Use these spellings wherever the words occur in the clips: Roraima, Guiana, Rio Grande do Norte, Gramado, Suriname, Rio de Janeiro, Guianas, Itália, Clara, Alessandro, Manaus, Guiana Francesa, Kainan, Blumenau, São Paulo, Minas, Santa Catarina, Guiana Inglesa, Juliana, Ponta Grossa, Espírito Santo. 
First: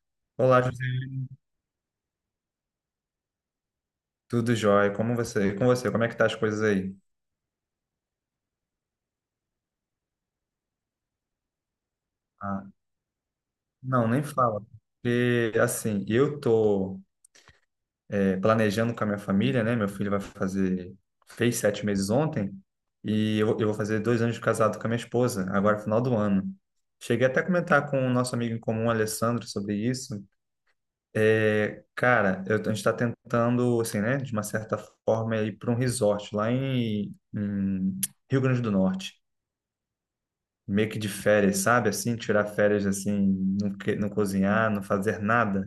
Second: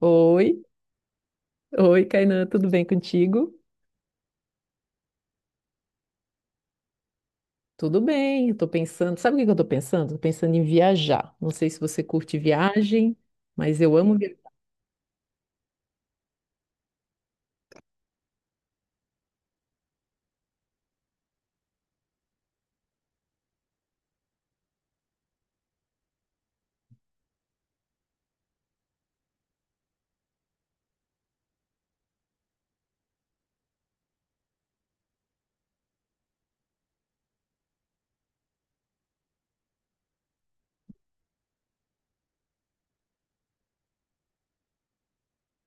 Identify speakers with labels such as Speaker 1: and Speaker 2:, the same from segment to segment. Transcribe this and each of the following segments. Speaker 1: Oi.
Speaker 2: Olá, José.
Speaker 1: Oi, Kainan, tudo bem contigo?
Speaker 2: Tudo jóia? Como você? E com você? Como é que tá as coisas aí?
Speaker 1: Tudo bem, eu tô pensando, sabe o que que eu tô pensando? Tô pensando em viajar. Não sei se você curte
Speaker 2: Ah,
Speaker 1: viagem, mas eu
Speaker 2: não,
Speaker 1: amo
Speaker 2: nem
Speaker 1: viajar.
Speaker 2: fala. Porque, assim, eu tô planejando com a minha família, né? Meu filho vai fazer. Fez 7 meses ontem. E eu vou fazer 2 anos de casado com a minha esposa, agora final do ano. Cheguei até a comentar com o nosso amigo em comum, Alessandro, sobre isso. É, cara, a gente está tentando, assim, né? De uma certa forma, ir para um resort lá em Rio Grande do Norte. Meio que de férias, sabe? Assim, tirar férias assim, não, não cozinhar, não fazer nada.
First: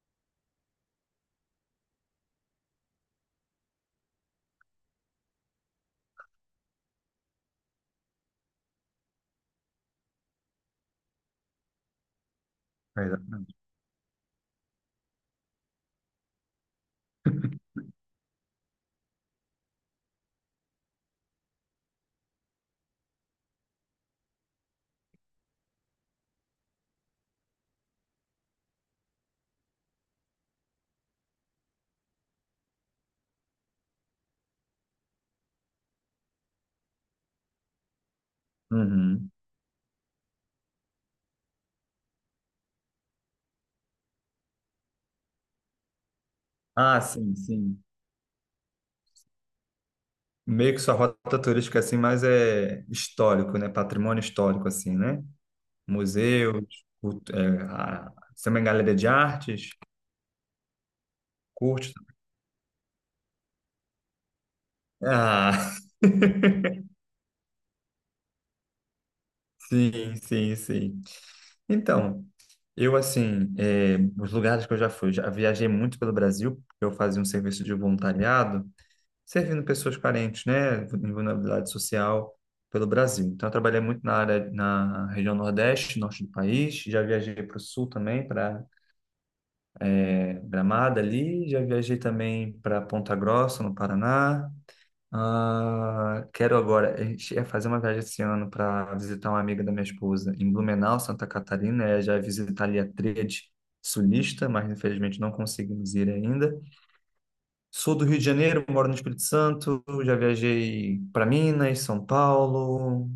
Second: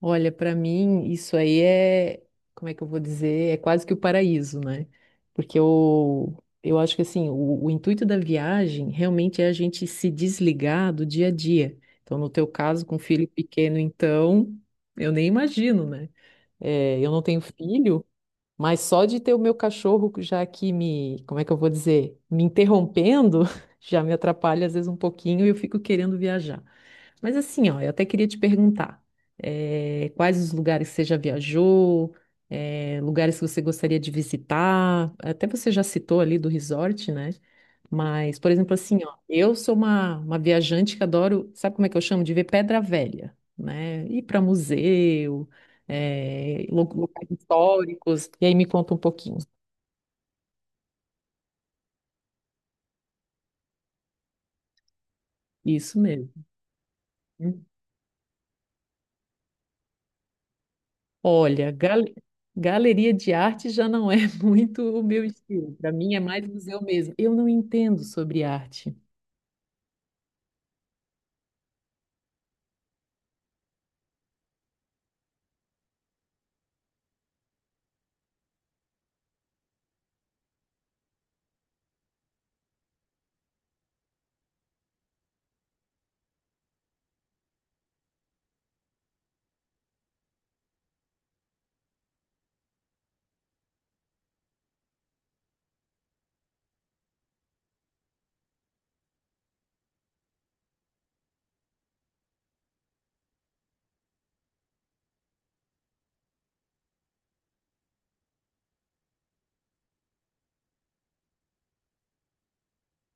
Speaker 1: Olha, para mim isso aí é, como é que eu vou dizer? É quase que o paraíso, né? Porque eu acho que assim, o intuito da viagem realmente é a gente se desligar do dia a dia. Então, no teu caso, com filho
Speaker 2: Exatamente.
Speaker 1: pequeno, então, eu nem imagino, né? É, eu não tenho filho, mas só de ter o meu cachorro já aqui me, como é que eu vou dizer, me interrompendo, já me atrapalha às vezes um pouquinho e eu fico querendo viajar. Mas assim, ó, eu até queria te perguntar, quais os lugares que você já viajou, lugares que você gostaria de visitar, até você já citou ali do resort, né? Mas, por exemplo, assim, ó,
Speaker 2: Uhum.
Speaker 1: eu sou uma viajante que adoro, sabe como é que eu chamo? De ver pedra velha, né? Ir para museu,
Speaker 2: Ah,
Speaker 1: locais
Speaker 2: sim, sim.
Speaker 1: históricos, e aí me conta um pouquinho.
Speaker 2: Meio que sua rota turística assim, mas é histórico, né? Patrimônio histórico assim, né?
Speaker 1: Isso mesmo.
Speaker 2: Museus, você é uma galeria de artes,
Speaker 1: Olha,
Speaker 2: curte.
Speaker 1: galeria de arte já não é muito o meu estilo.
Speaker 2: Ah.
Speaker 1: Para mim é mais museu mesmo. Eu não entendo sobre arte.
Speaker 2: Sim, sim, sim. Então, eu assim, os lugares que eu já fui, já viajei muito pelo Brasil, porque eu fazia um serviço de voluntariado servindo pessoas carentes, né, em vulnerabilidade social pelo Brasil. Então, eu trabalhei muito na área, na região Nordeste, Norte do país, já viajei para o Sul também, para Gramado ali, já viajei também para Ponta Grossa, no Paraná. Ah, quero agora, a gente ia fazer uma viagem esse ano para visitar uma amiga da minha esposa em Blumenau, Santa Catarina, é, já visitar ali a tríade sulista, mas infelizmente não conseguimos ir ainda. Sou do Rio de Janeiro, moro no Espírito Santo, já viajei para Minas, São Paulo.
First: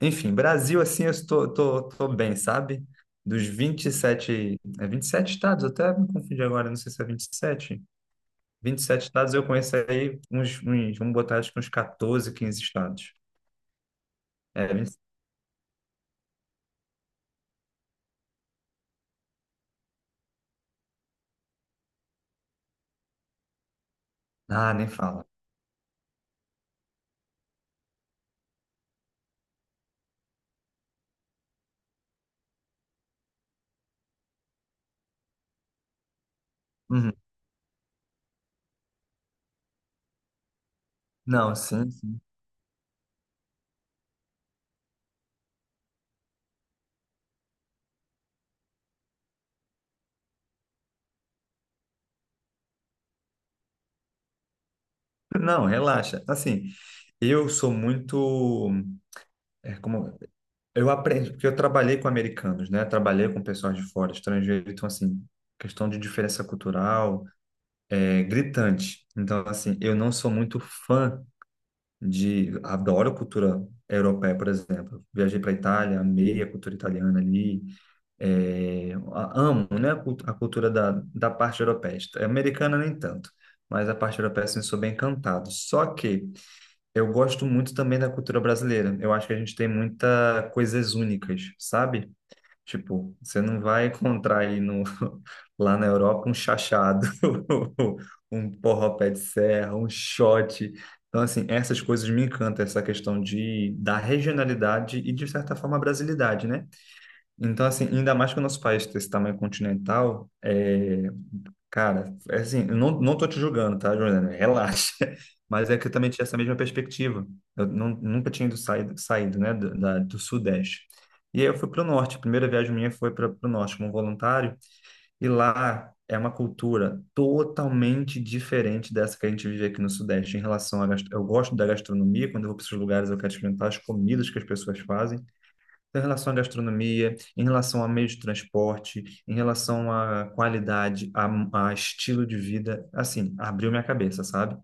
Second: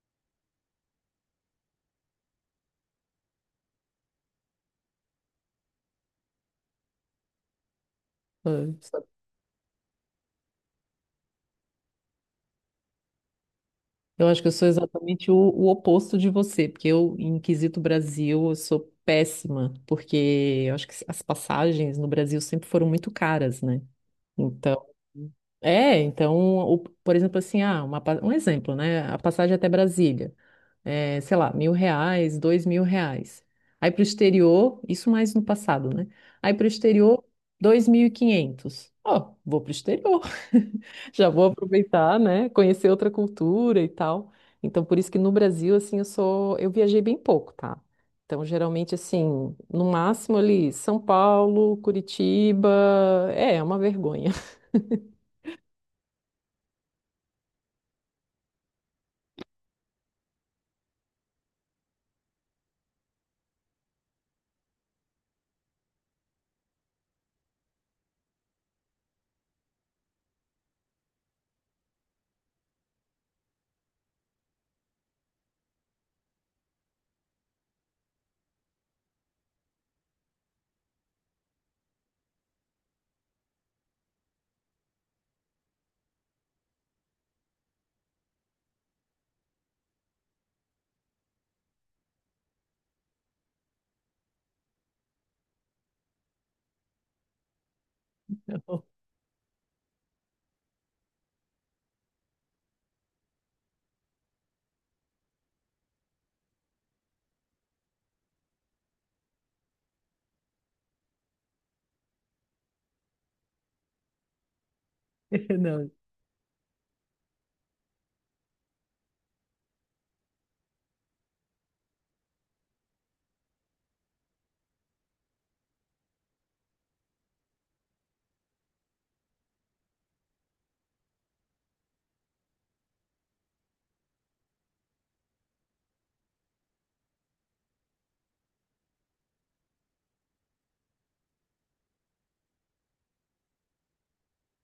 Speaker 2: Enfim, Brasil, assim, eu tô bem, sabe? Dos 27, é 27 estados, eu até me confundi agora, não sei se é vinte e sete,
Speaker 1: Ah,
Speaker 2: 27
Speaker 1: só-
Speaker 2: estados eu conheço aí uns vamos botar acho que uns 14, 15 estados.
Speaker 1: Eu acho que eu
Speaker 2: É,
Speaker 1: sou
Speaker 2: 20
Speaker 1: exatamente o oposto de você, porque eu, em quesito Brasil, eu sou péssima, porque eu acho que as passagens no Brasil sempre foram muito caras, né?
Speaker 2: ah,
Speaker 1: Então,
Speaker 2: nem fala.
Speaker 1: então, por exemplo, assim, ah, um exemplo, né? A passagem até Brasília. É, sei lá, R$ 1.000, R$ 2.000. Aí para o exterior, isso mais no passado, né? Aí para o
Speaker 2: Uhum.
Speaker 1: exterior, 2.500. Ó, vou para o exterior. Já vou
Speaker 2: Não, sim,
Speaker 1: aproveitar,
Speaker 2: sim.
Speaker 1: né? Conhecer outra cultura e tal. Então, por isso que no Brasil, assim, eu sou, eu viajei bem pouco, tá? Então, geralmente, assim, no máximo ali, São Paulo, Curitiba, é uma vergonha.
Speaker 2: Não, relaxa. Assim, eu sou muito, é, como, eu aprendi, porque eu trabalhei com americanos, né? Trabalhei com pessoas de fora, estrangeiros. Então, assim, questão de diferença cultural é gritante. Então, assim, eu não sou muito fã de. Adoro cultura europeia, por exemplo. Viajei para a Itália, amei a cultura italiana ali, amo, né? A cultura da parte europeia. Americana, nem tanto. Mas a parte europeia, assim, sou bem encantado. Só que eu gosto muito também da cultura brasileira. Eu acho que a gente tem muitas coisas únicas, sabe? Tipo, você não vai encontrar aí no, lá na Europa um chachado, um porró-pé de serra, um shot. Então, assim, essas coisas me encantam, essa questão da regionalidade e, de certa forma, a brasilidade, né? Então, assim, ainda mais que o nosso país tem esse tamanho continental. Cara, é assim, eu não tô te julgando, tá, Juliana? Relaxa. Mas é que
Speaker 1: Não.
Speaker 2: eu também tinha essa mesma perspectiva. Eu não, nunca tinha saído, né, do Sudeste. E aí eu fui para o Norte. A primeira viagem minha foi para o Norte como voluntário. E lá é uma cultura totalmente diferente dessa que a gente vive aqui no Sudeste em relação à gastro. Eu gosto da gastronomia. Quando eu vou para esses lugares, eu quero experimentar as comidas que as pessoas fazem. Então, em relação à gastronomia, em relação a meio de transporte, em relação à qualidade, a estilo de vida, assim, abriu minha cabeça, sabe?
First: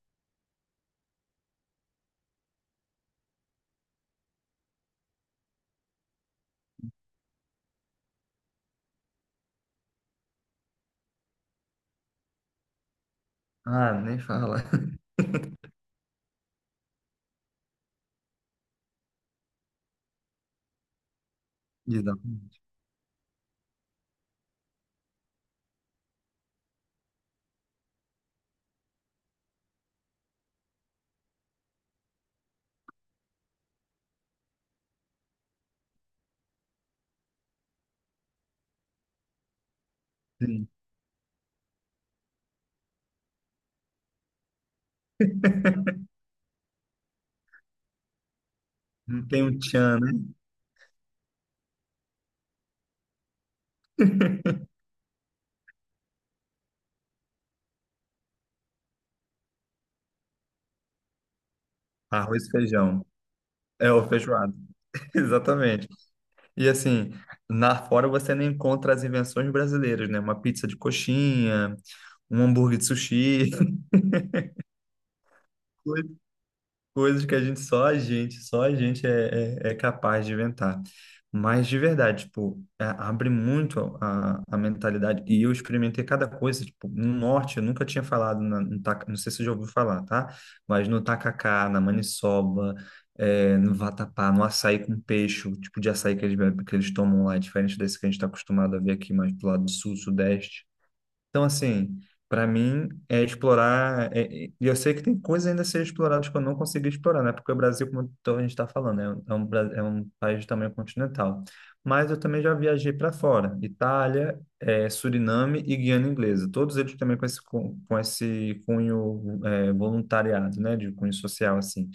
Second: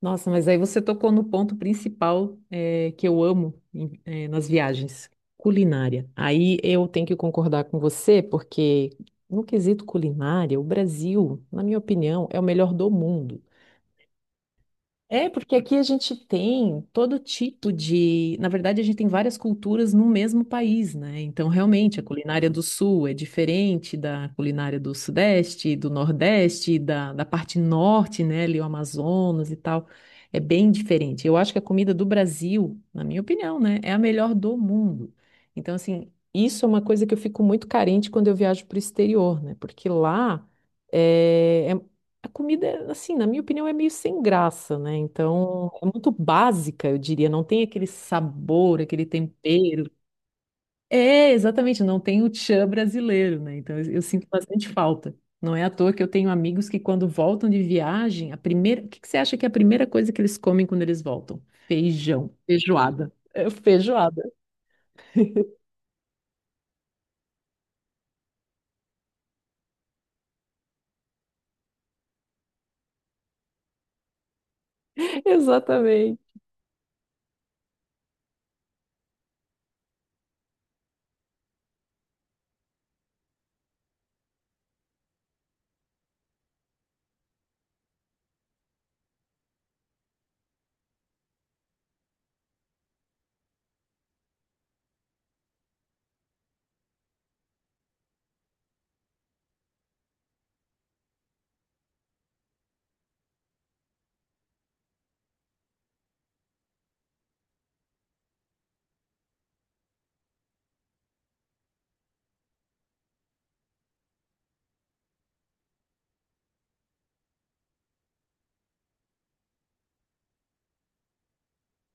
Speaker 1: Nossa, mas aí você tocou no ponto principal, que eu amo, nas viagens, culinária. Aí eu tenho que concordar com você, porque no quesito culinária, o Brasil, na minha opinião, é o melhor do mundo.
Speaker 2: Ah, nem fala.
Speaker 1: É, porque aqui a gente tem todo tipo de. Na verdade, a gente tem várias culturas no mesmo país, né? Então, realmente, a
Speaker 2: Exato.
Speaker 1: culinária do Sul é diferente da culinária do Sudeste, do Nordeste, da parte Norte, né? Ali, o Amazonas e tal. É bem diferente. Eu acho que a comida do Brasil, na minha opinião, né? É a melhor do mundo. Então, assim, isso é uma coisa que eu fico muito carente quando eu viajo para o exterior, né? Porque lá.
Speaker 2: Sim.
Speaker 1: eh, É, a comida, é, assim, na minha opinião, é meio sem graça, né? Então, é muito básica, eu diria. Não tem aquele sabor, aquele
Speaker 2: Não tem um
Speaker 1: tempero.
Speaker 2: tchan, né?
Speaker 1: É, exatamente, não tem o tchan brasileiro, né? Então, eu sinto bastante falta. Não é à toa que eu tenho amigos que, quando voltam de viagem, a primeira... O que que você acha que é a primeira coisa que eles comem quando eles voltam? Feijão,
Speaker 2: Arroz e feijão.
Speaker 1: feijoada. É,
Speaker 2: É o
Speaker 1: feijoada.
Speaker 2: feijoado. Exatamente. E assim, na fora você nem encontra as invenções brasileiras, né? Uma pizza de coxinha, um hambúrguer de sushi.
Speaker 1: Exatamente.
Speaker 2: Coisas que a gente só a gente, só a gente é, é, é capaz de inventar. Mas de verdade, tipo, abre muito a mentalidade. E eu experimentei cada coisa, tipo, no norte eu nunca tinha falado, na, no taca- não sei se você já ouviu falar, tá? Mas no tacacá, na maniçoba, no vatapá, no açaí com peixe, o tipo de açaí que que eles tomam lá, é diferente desse que a gente está acostumado a ver aqui mais do lado do sul, sudeste. Então, assim, para mim é explorar. E eu sei que tem coisas ainda a ser exploradas que eu não consegui explorar, né? Porque o Brasil, como então a gente está falando, é um país de tamanho continental. Mas eu também já viajei para fora: Itália, Suriname e Guiana Inglesa. Todos eles também com com esse cunho, voluntariado, né? De cunho social, assim.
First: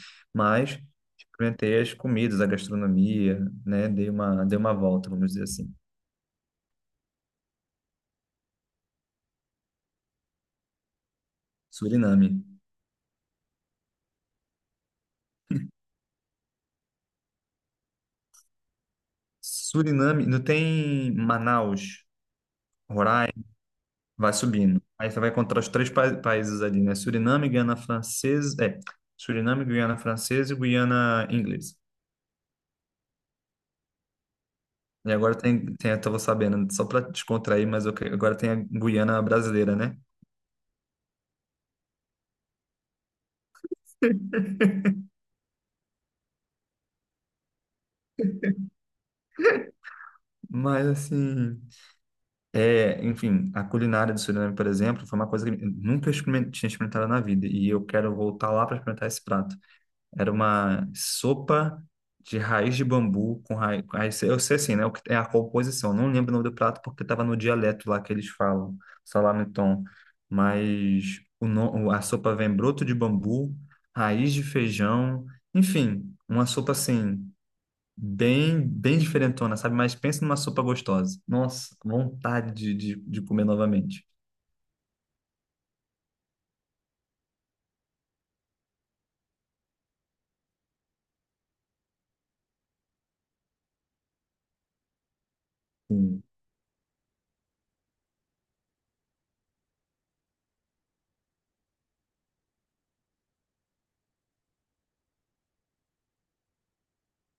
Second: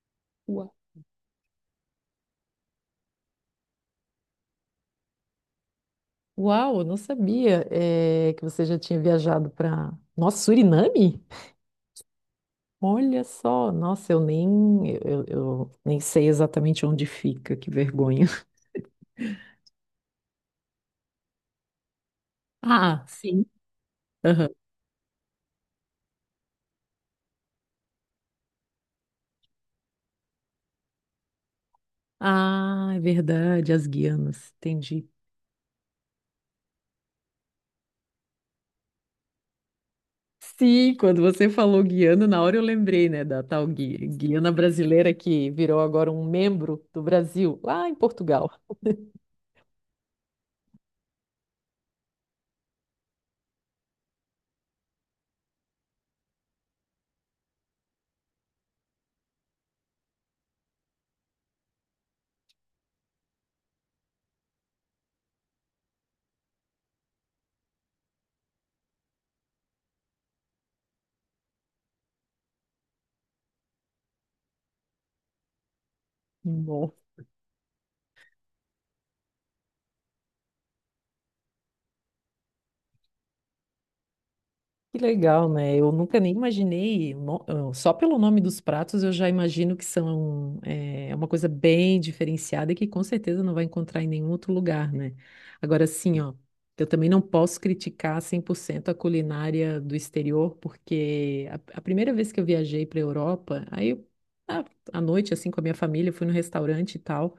Speaker 1: Uau,
Speaker 2: Mas experimentei as comidas, a gastronomia, né? Dei uma volta, vamos dizer assim.
Speaker 1: Uau, eu não sabia, é, que você já tinha viajado para... Nossa, Suriname?
Speaker 2: Suriname.
Speaker 1: Olha só, nossa, eu nem sei exatamente onde fica, que vergonha.
Speaker 2: Suriname, não tem Manaus,
Speaker 1: Ah,
Speaker 2: Roraima,
Speaker 1: sim.
Speaker 2: vai
Speaker 1: Aham.
Speaker 2: subindo. Aí você vai encontrar os três países ali, né? Suriname, Guiana Francesa, é, Suriname, Guiana Francesa e Guiana Inglesa.
Speaker 1: Ah, é verdade, as Guianas, entendi.
Speaker 2: E agora eu tava sabendo, só para descontrair, mas agora tem a Guiana brasileira, né?
Speaker 1: Sim, quando você falou Guiana, na hora eu lembrei, né, da tal Guiana brasileira que virou agora um membro do Brasil, lá em Portugal.
Speaker 2: Mas assim, é, enfim, a culinária do Suriname, por exemplo, foi uma coisa que eu nunca tinha experimentado na vida e eu quero voltar lá para experimentar esse prato. Era uma sopa de raiz de bambu com raiz. Eu sei assim, né? O que é a composição. Não lembro o nome do prato porque estava no dialeto lá que eles falam, salame-tom. Mas o, no- a sopa vem broto de bambu, raiz de feijão, enfim, uma sopa assim, bem, bem diferentona, sabe? Mas pensa numa sopa gostosa. Nossa, vontade de comer novamente.
Speaker 1: Que legal, né? Eu nunca nem imaginei, só pelo nome dos pratos eu já imagino que são é, uma coisa bem diferenciada e que com certeza não vai encontrar em nenhum outro lugar, né? Agora sim,
Speaker 2: Sim,
Speaker 1: ó, eu também não posso criticar 100% a culinária do exterior, porque a primeira vez que eu viajei para a Europa, aí eu, à à noite, assim, com a minha família, eu fui no restaurante e tal,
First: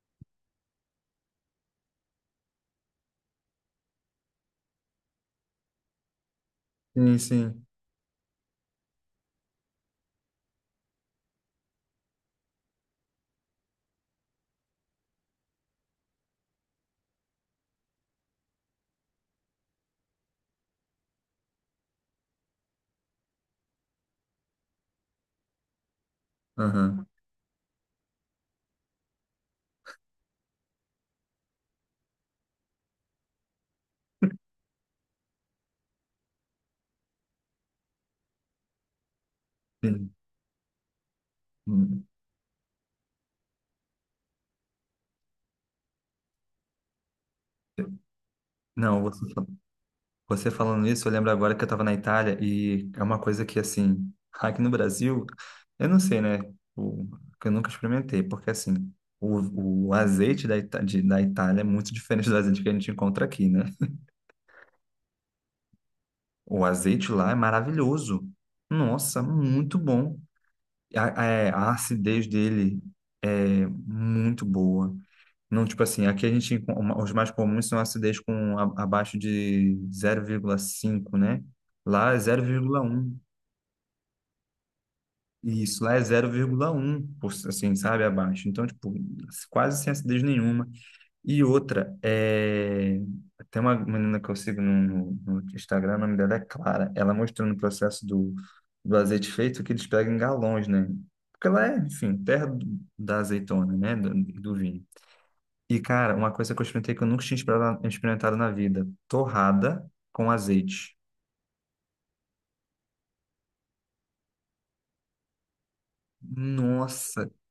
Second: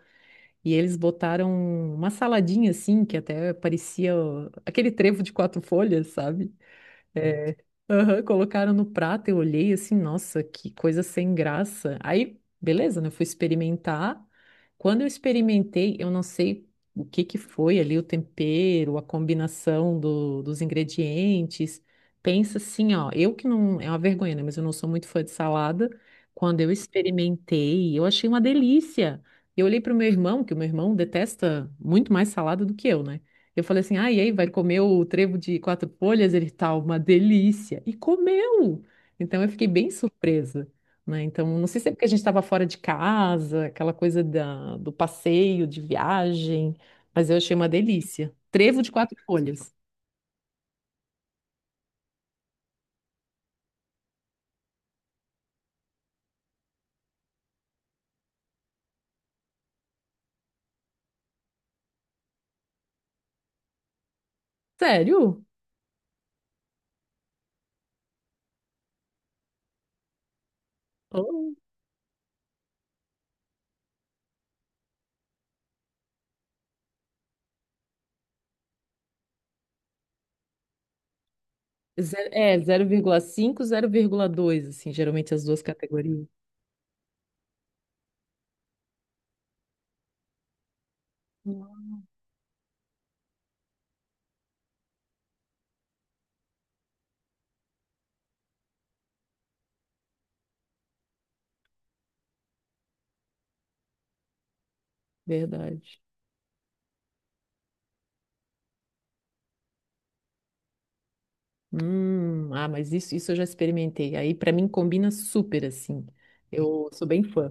Speaker 1: e eles botaram uma saladinha, assim, que até parecia ó, aquele trevo de quatro folhas, sabe?
Speaker 2: sim.
Speaker 1: É,
Speaker 2: Sim.
Speaker 1: aham, colocaram no prato, eu olhei assim, nossa, que coisa sem graça. Aí, beleza, né? Eu fui experimentar. Quando eu experimentei, eu não sei o que que foi ali, o tempero, a combinação dos ingredientes. Pensa assim, ó, eu que não, é uma vergonha, né? Mas eu não sou muito fã de salada. Quando eu
Speaker 2: Aham,
Speaker 1: experimentei, eu achei uma delícia. Eu olhei para o meu irmão, que o meu irmão detesta muito mais salada do que eu, né? Eu falei assim, ah, e aí, vai comer o trevo de quatro folhas? Ele tá uma delícia. E comeu! Então eu fiquei bem
Speaker 2: sim.
Speaker 1: surpresa, né? Então, não sei se é porque
Speaker 2: Hum.
Speaker 1: a gente estava fora de casa, aquela coisa da, do passeio, de viagem, mas eu achei uma delícia. Trevo de
Speaker 2: Não,
Speaker 1: quatro
Speaker 2: você.
Speaker 1: folhas.
Speaker 2: Você falando isso, eu lembro agora que eu estava na Itália e é uma coisa que, assim, aqui no Brasil, eu não sei, né? O, que eu nunca experimentei, porque, assim, o azeite da, da Itália é muito diferente do azeite que a gente encontra aqui, né?
Speaker 1: Sério?
Speaker 2: O azeite lá é maravilhoso. Nossa, muito bom. A, é,
Speaker 1: Oh.
Speaker 2: a acidez dele é muito boa. Não, tipo assim, aqui a gente, os mais comuns são acidez com abaixo de 0,5, né? Lá é
Speaker 1: É,
Speaker 2: 0,1.
Speaker 1: 0,5, 0,2, assim, geralmente as duas
Speaker 2: Isso lá é
Speaker 1: categorias.
Speaker 2: 0,1, assim, sabe, abaixo. Então, tipo, quase sem acidez nenhuma. E outra,
Speaker 1: Hum.
Speaker 2: é. Tem uma menina que eu sigo no Instagram, o nome dela é Clara. Ela mostrou no processo do azeite feito que eles pegam em galões, né? Porque ela é, enfim, terra da azeitona, né? Do vinho. E,
Speaker 1: Verdade.
Speaker 2: cara, uma coisa que eu experimentei que eu nunca tinha experimentado na vida: torrada com azeite.
Speaker 1: Ah, mas isso eu já experimentei. Aí, pra mim, combina super, assim. Eu sou bem
Speaker 2: Nossa,
Speaker 1: fã.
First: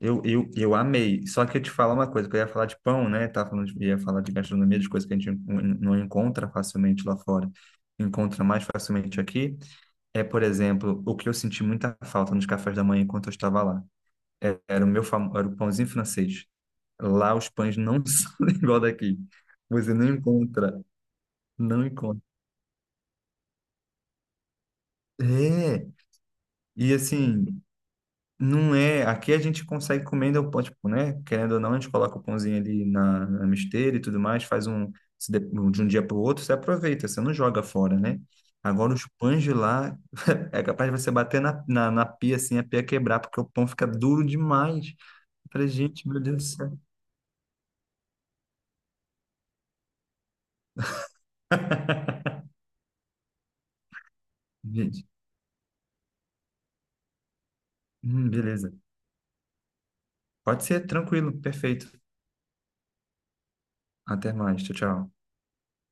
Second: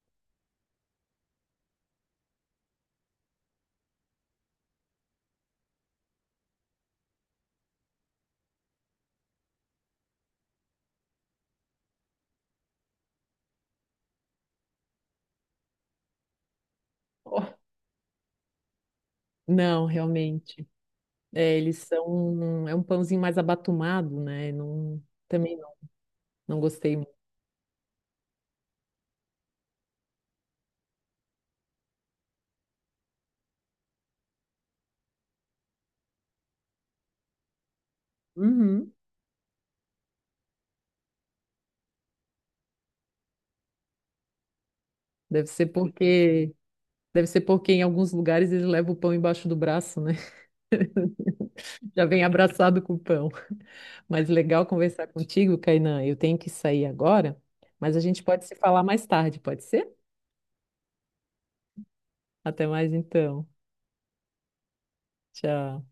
Speaker 2: Eu amei. Só que eu te falo uma coisa, que eu ia falar de pão, né? Tava falando ia falar de gastronomia, de coisas que a gente não encontra facilmente lá fora. Encontra mais facilmente aqui. É, por exemplo, o que eu senti muita falta nos cafés da manhã enquanto eu estava lá. Era o meu famo. Era o pãozinho francês. Lá
Speaker 1: Oh,
Speaker 2: os pães não são igual daqui.
Speaker 1: não,
Speaker 2: Você não
Speaker 1: realmente.
Speaker 2: encontra,
Speaker 1: É, eles
Speaker 2: não
Speaker 1: são.
Speaker 2: encontra.
Speaker 1: É um pãozinho mais abatumado, né? Não, também não,
Speaker 2: É.
Speaker 1: não
Speaker 2: E
Speaker 1: gostei muito.
Speaker 2: assim, não é. Aqui a gente consegue comendo o pão, tipo, né? Querendo ou não, a gente coloca o pãozinho ali na misteira e tudo mais, faz um se de, um, de um dia para o outro, você aproveita, você não joga fora, né?
Speaker 1: Uhum.
Speaker 2: Agora os pães de lá é capaz de você bater na pia assim, a pia quebrar, porque o pão fica duro demais.
Speaker 1: Deve
Speaker 2: Eu
Speaker 1: ser
Speaker 2: falei, gente, meu Deus do
Speaker 1: porque.
Speaker 2: céu.
Speaker 1: Deve ser porque em alguns lugares eles levam o pão embaixo do braço, né? Já vem abraçado com o pão. Mas legal conversar
Speaker 2: Gente,
Speaker 1: contigo, Kainan. Eu tenho que sair agora, mas a gente pode se
Speaker 2: beleza.
Speaker 1: falar mais tarde, pode ser?
Speaker 2: Pode ser, tranquilo, perfeito.
Speaker 1: Até mais então.
Speaker 2: Até mais, tchau, tchau.
Speaker 1: Tchau.